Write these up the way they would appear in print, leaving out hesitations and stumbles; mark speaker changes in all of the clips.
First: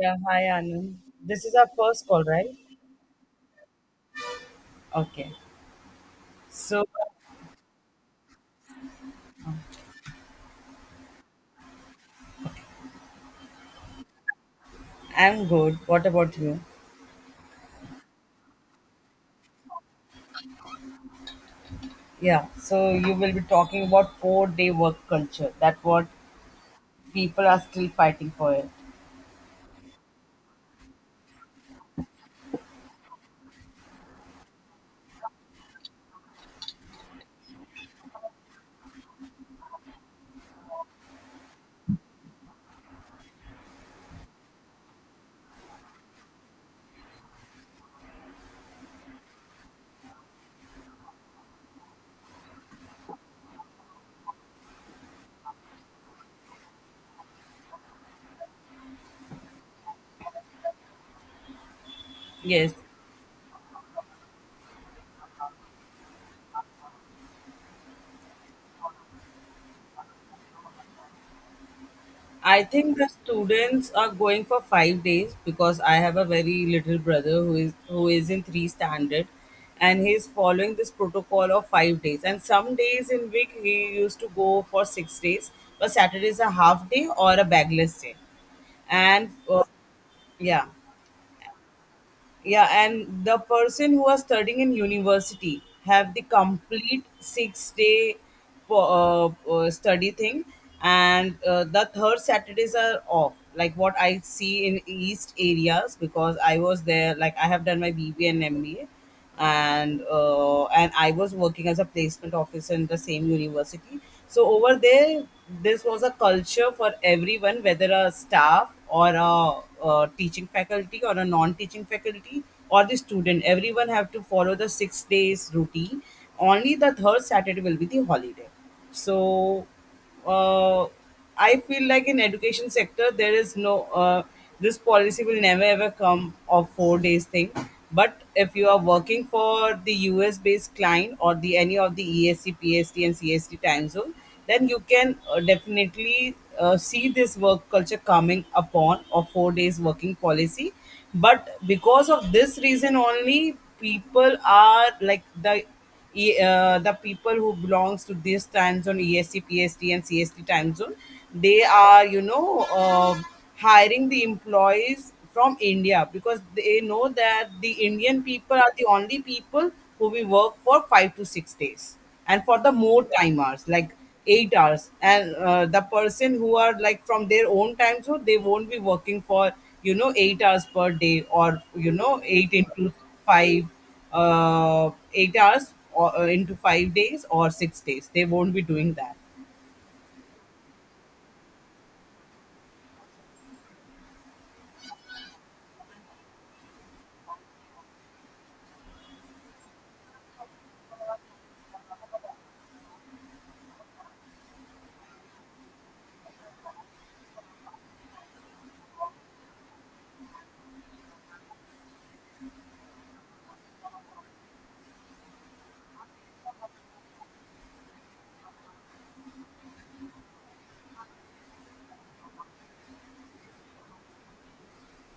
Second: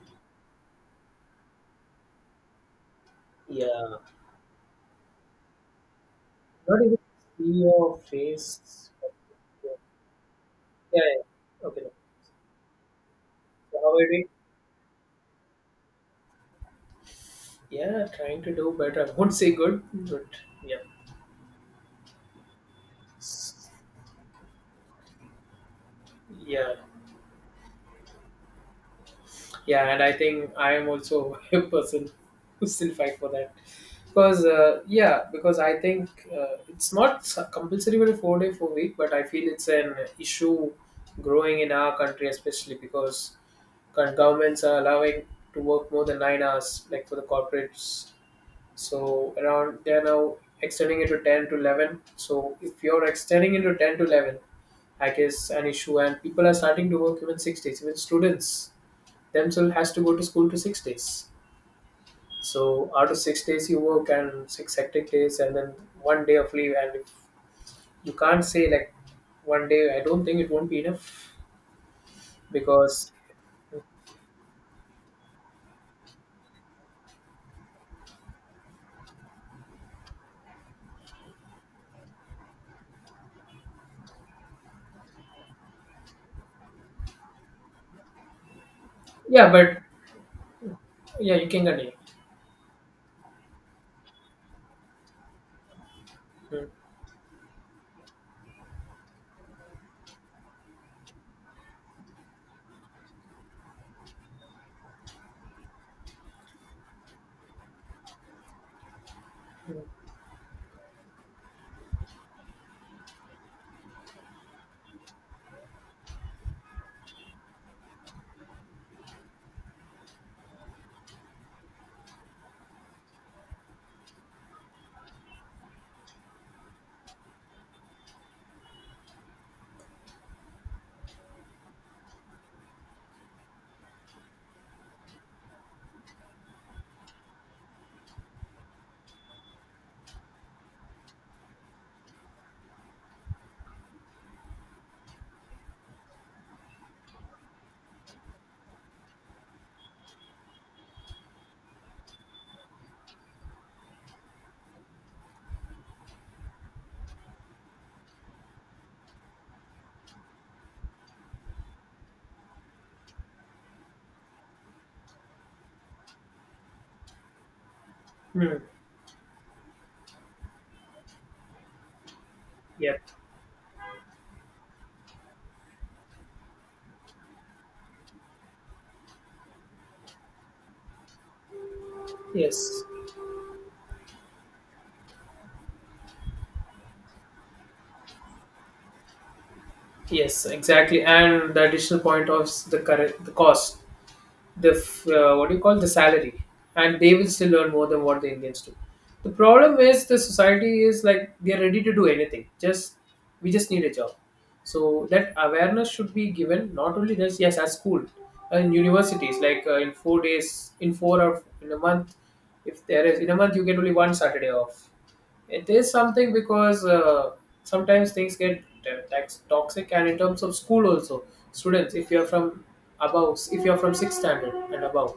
Speaker 1: Yeah, hi Anand. This is our first call, right?
Speaker 2: Yeah,
Speaker 1: Okay.
Speaker 2: not
Speaker 1: So
Speaker 2: even see your face. Yeah, yeah. Okay. No. So how are you doing?
Speaker 1: I'm good. What about you?
Speaker 2: Yeah, trying to do better. I won't say good, but yeah,
Speaker 1: Yeah. So you will be
Speaker 2: S-
Speaker 1: talking about 4 day work culture. That what
Speaker 2: yeah,
Speaker 1: people are still fighting for it.
Speaker 2: yeah. And I think I am also a person who still fight for that because yeah, because I think it's not compulsory for a 4 day 4 week, but I feel it's an issue growing in our country, especially because current governments are allowing to work more than 9 hours, like for the corporates. So around they're now extending it to 10 to 11. So if you're extending it to 10 to 11, I guess an issue, and people are starting to work even 6 days. Even students themselves has to go to school to 6 days.
Speaker 1: Yes.
Speaker 2: So out of 6 days you work and six hectic days, and then one day of leave, and if you can't say like one day, I don't think it won't be enough
Speaker 1: I think the
Speaker 2: because
Speaker 1: students are going for 5 days because I have a very little brother who is in three standard, and he's following this protocol of 5 days. And some days in week he used to go for 6 days, but Saturday is a half day or a bagless day. And
Speaker 2: yeah, but
Speaker 1: yeah,
Speaker 2: yeah, you can continue.
Speaker 1: yeah and the person who are studying in university have the
Speaker 2: Hmm,
Speaker 1: complete 6 day study thing and the third Saturdays are off like what I see in east areas because I was there like I have done my BBA and MBA
Speaker 2: hmm,
Speaker 1: and I was working as a placement officer in the same university. So over there, this was a culture for everyone, whether a staff or a teaching faculty or a non-teaching faculty or the student. Everyone have to follow the 6 days routine. Only the third Saturday will be the holiday. So, uh, I feel like in education sector there is no, this policy will never ever come of 4 days thing. But if you are working for the US based client or the any of the EST, PST, and CST time zone, then you can definitely see this work culture coming upon of 4 days working policy. But because of this reason only, people are like the people who belongs to this time zone, EST, and CST time zone, they are hiring the employees from India because they know that the Indian people
Speaker 2: hmm.
Speaker 1: are the only people who we work for 5 to 6 days and for the
Speaker 2: Yep.
Speaker 1: more time hours like 8 hours and the person who are like from their own time zone they won't be working for 8 hours per day or eight
Speaker 2: Yes.
Speaker 1: into five 8 hours or into 5 days or 6 days. They won't be doing that.
Speaker 2: Yes, exactly. And the additional point of the current the cost, the what do you call the salary, and they will still earn more than what the Indians do. The problem is the society is like they are ready to do anything. Just we just need a job. So that awareness should be given not only this yes at school and universities like in 4 days in four or in a month, if there is in a month you get only one Saturday off it is something because sometimes things get toxic, and in terms of school also, students, if you are from above, if you are from sixth standard and above,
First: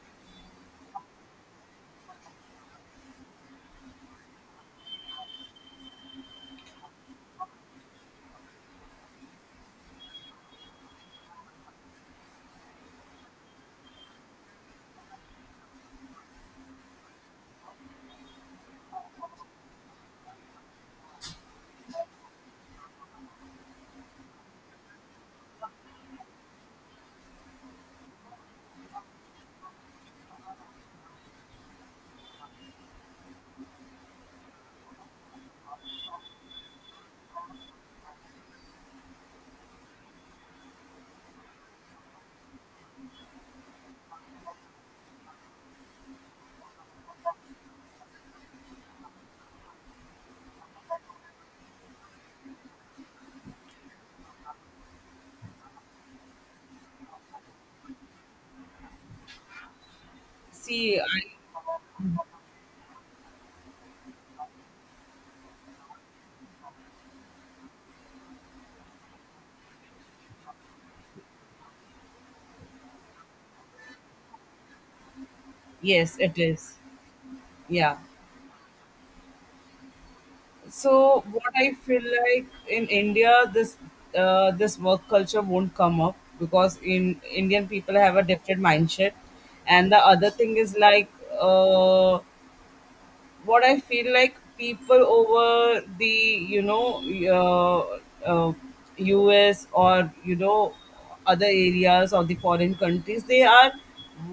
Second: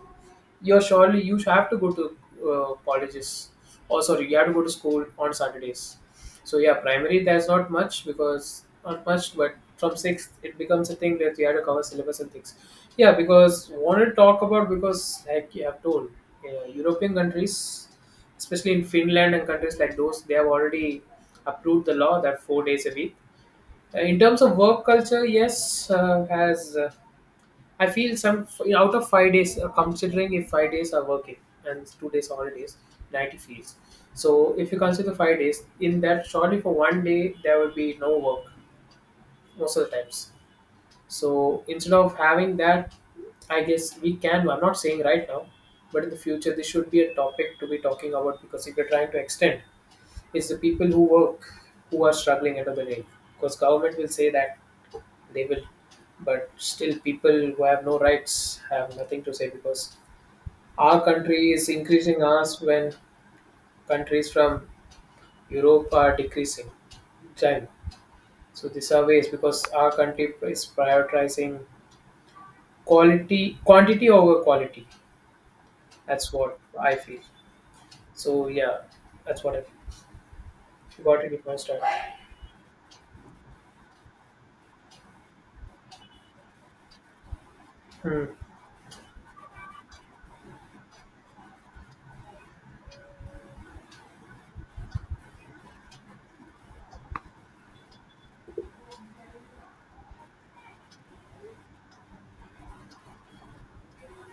Speaker 2: you're surely you have to go to colleges. Oh, sorry, you have to go to school on Saturdays. So yeah, primary there's not much because not much, but from sixth it becomes a thing that you have to cover syllabus and things. Yeah, because want to talk about because like you have told, European countries especially in Finland and countries like those, they have already approved the law that 4 days a week. In terms of work culture, yes, has I feel some out of 5 days, considering if 5 days are working and 2 days holidays, 90 feels. So if you consider 5 days, in that surely for one day there will be no work most of the times. So instead of having that, I guess we can. I'm not saying right now, but in the future this should be a topic to be talking about because if you're trying to extend it's the people who work who are struggling under the rain. Because government will say that they will, but still people who have no rights have nothing to say because
Speaker 1: See,
Speaker 2: our country is increasing ours when countries from Europe are decreasing. China. So these are ways because our country is prioritizing quantity over quality.
Speaker 1: yes,
Speaker 2: That's
Speaker 1: it
Speaker 2: what
Speaker 1: is.
Speaker 2: I feel.
Speaker 1: Yeah.
Speaker 2: So yeah, that's what I feel. You
Speaker 1: So
Speaker 2: got it, you
Speaker 1: what
Speaker 2: can
Speaker 1: I
Speaker 2: start.
Speaker 1: feel like in India, this work culture won't come up because in Indian people have a
Speaker 2: Hmm.
Speaker 1: different mindset, and the other thing is like, uh, what I feel like people over the uh, uh, US or other areas or the foreign countries, they are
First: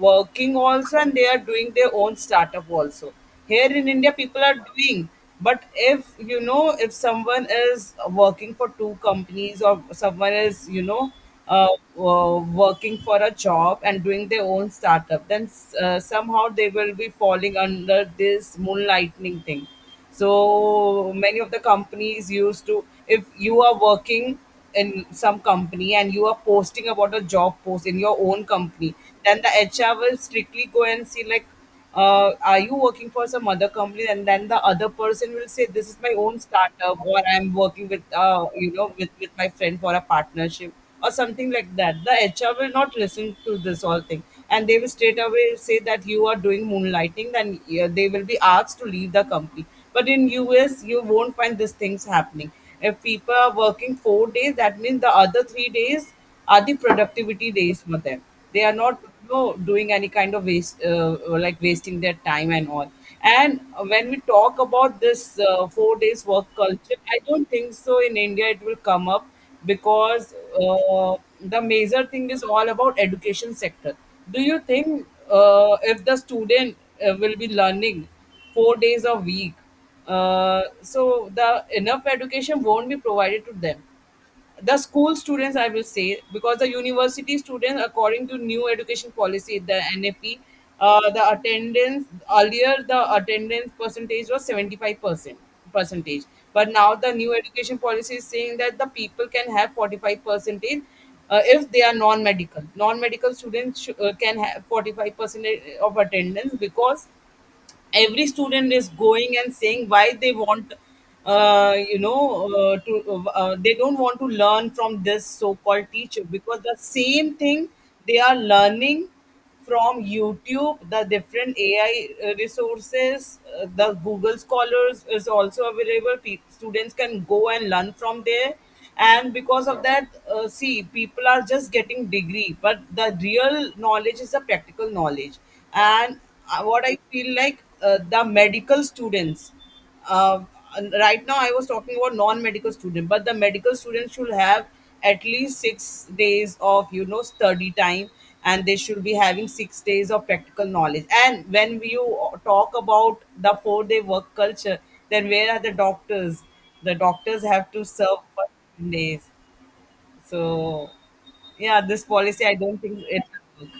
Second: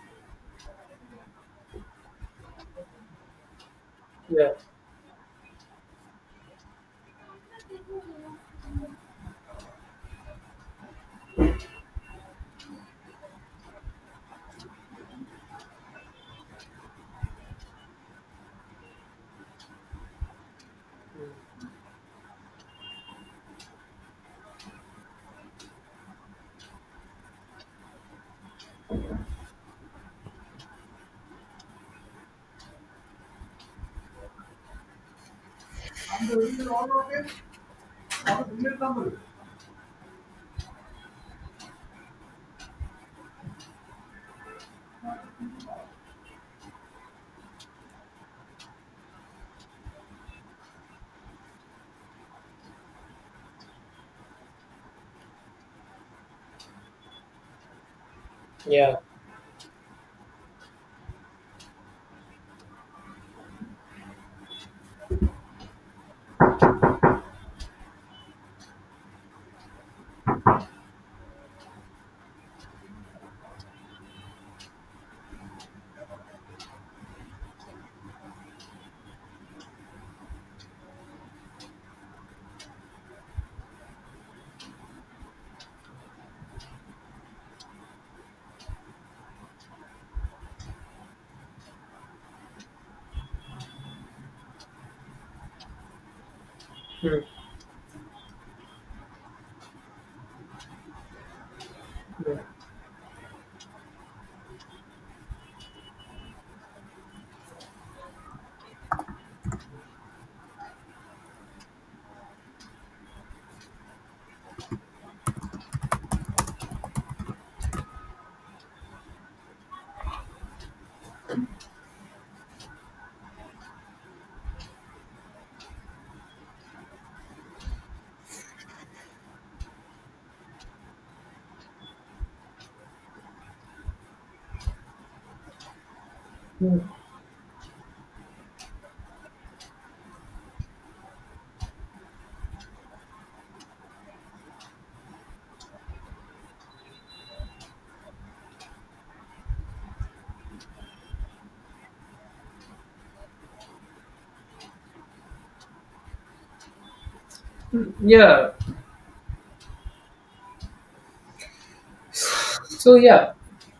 Speaker 1: working also and they are doing their own startup also. Here in India people
Speaker 2: Yeah.
Speaker 1: are doing, but if you know if someone is working for two companies or someone is uh, working for a job and doing their own startup, then somehow they will be falling under this moonlightning thing. So many of the companies used to, if you are working in some company and you are posting about a job post in your own company, then the HR will strictly go and see like, are you working for some other company? And then the other person will say this is my own startup or I'm working with you know with my friend for a partnership or something like that. The HR will not listen to this whole thing, and they will straight away say that you are doing moonlighting. Then yeah, they will be asked to leave the company. But in US you won't find these things happening. If people are working 4 days, that means the other 3 days are the productivity days for them. They are
Speaker 2: Yeah.
Speaker 1: not, doing any kind of like wasting their time and all. And when we talk about this 4 days work culture, I don't think so in India it will come up, because the major thing is all about education sector. Do you think if the student will be learning 4 days a week, so the enough education won't be provided to them? The school students, I will say, because the university students, according to new education policy, the NFP, the attendance, earlier the attendance percentage was 75% percentage, but now the
Speaker 2: Hmm.
Speaker 1: new education policy is saying that the people can have 45 percentage, if they are
Speaker 2: Hmm.
Speaker 1: non-medical students, can have 45% of attendance, because every student is going and saying why they want, to, they don't want to learn from this so-called teacher, because the same thing they are learning from youtube, the different AI resources, the google scholars is also available. Students can go and learn from there, and because of that, see, people are just getting degree, but the real knowledge is the practical knowledge. And what I feel like, the medical students. Uh, and right now, I was talking about non-medical student, but the medical students should have at least 6 days of study time, and they should be having 6 days of practical knowledge. And when you talk about the four-day work culture, then where are the doctors? The doctors have to
Speaker 2: Hmm.
Speaker 1: serve for
Speaker 2: Yeah,
Speaker 1: 7 days. So, yeah, this policy, I don't
Speaker 2: so
Speaker 1: think it
Speaker 2: yeah,
Speaker 1: will work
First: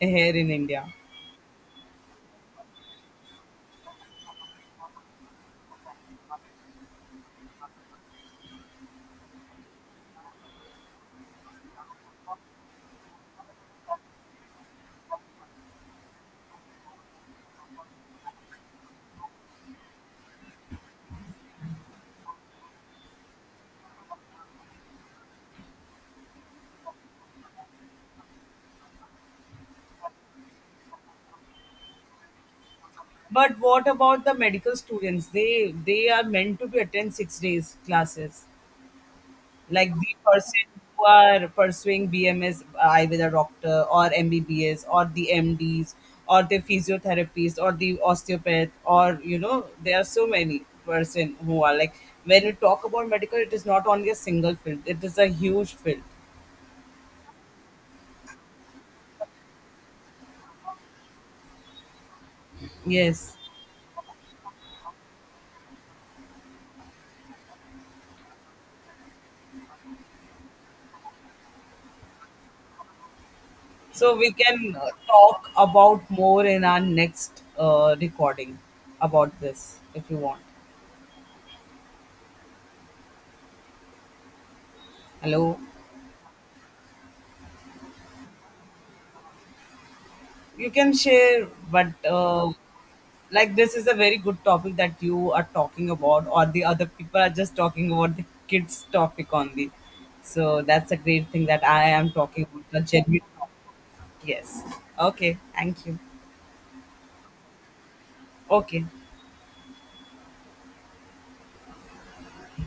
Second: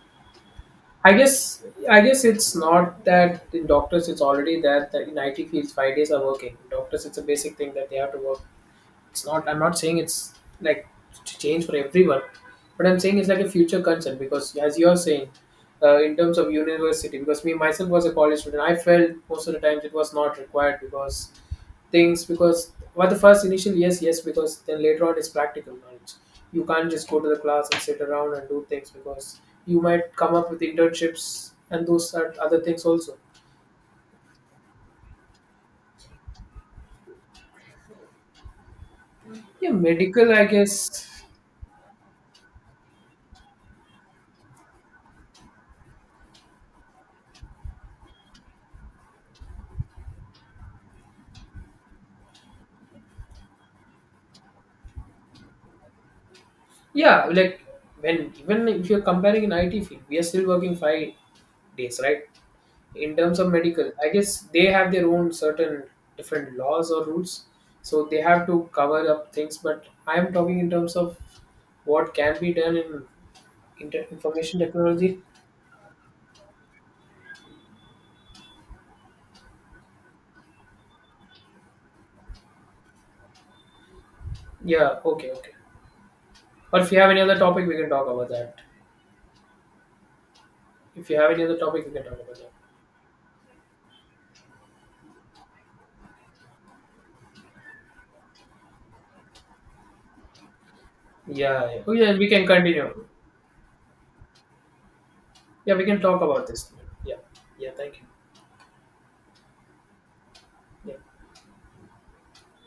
Speaker 1: here in India.
Speaker 2: i guess I guess it's not that in doctors, it's already that, that in IT fields 5 days are working. Doctors, it's a basic thing that they have to work. It's not, I'm not saying it's like to change for everyone, but I'm saying it's like a future concern because as you're saying in terms of university, because me myself was a college student, I felt most of the times it was not required because things, because for the first initial yes, yes, because then later on it's practical knowledge. You can't just go to the class and sit around and do things because you might come up with internships and those are other things also.
Speaker 1: But what about the medical students? They are meant to be attend 6 days classes.
Speaker 2: Yeah,
Speaker 1: Like the
Speaker 2: medical, I
Speaker 1: person
Speaker 2: guess.
Speaker 1: who are pursuing BMS, either a doctor or MBBS or the MDs or the physiotherapists or the osteopath, or there are so many person who are like, when you talk about medical, it is not only a single field; it is a huge field.
Speaker 2: Yeah, like when even if you're comparing in IT field we are still working 5 days, right? In
Speaker 1: Yes,
Speaker 2: terms of medical I guess they have their own certain different laws or rules, so they have to cover up things, but I'm talking in terms of what can be done in
Speaker 1: so we
Speaker 2: information
Speaker 1: can
Speaker 2: technology.
Speaker 1: talk about more in our next recording about this if you want.
Speaker 2: Yeah. Okay. Okay.
Speaker 1: Hello.
Speaker 2: Or if you have any other topic, we can talk about that.
Speaker 1: You can
Speaker 2: If you have any
Speaker 1: share,
Speaker 2: other topic, we
Speaker 1: but
Speaker 2: can talk about that.
Speaker 1: like, this is a very good topic that you are talking about, or the other people are just talking about the kids topic only. So that's a great thing that
Speaker 2: Yeah. Yeah.
Speaker 1: I
Speaker 2: Oh,
Speaker 1: am
Speaker 2: yeah. We can
Speaker 1: talking about the
Speaker 2: continue.
Speaker 1: genuine topic. Yes. Okay.
Speaker 2: Yeah. We
Speaker 1: Thank you.
Speaker 2: can talk about this. Yeah. Yeah. Thank you.
Speaker 1: Okay.
Speaker 2: Yeah.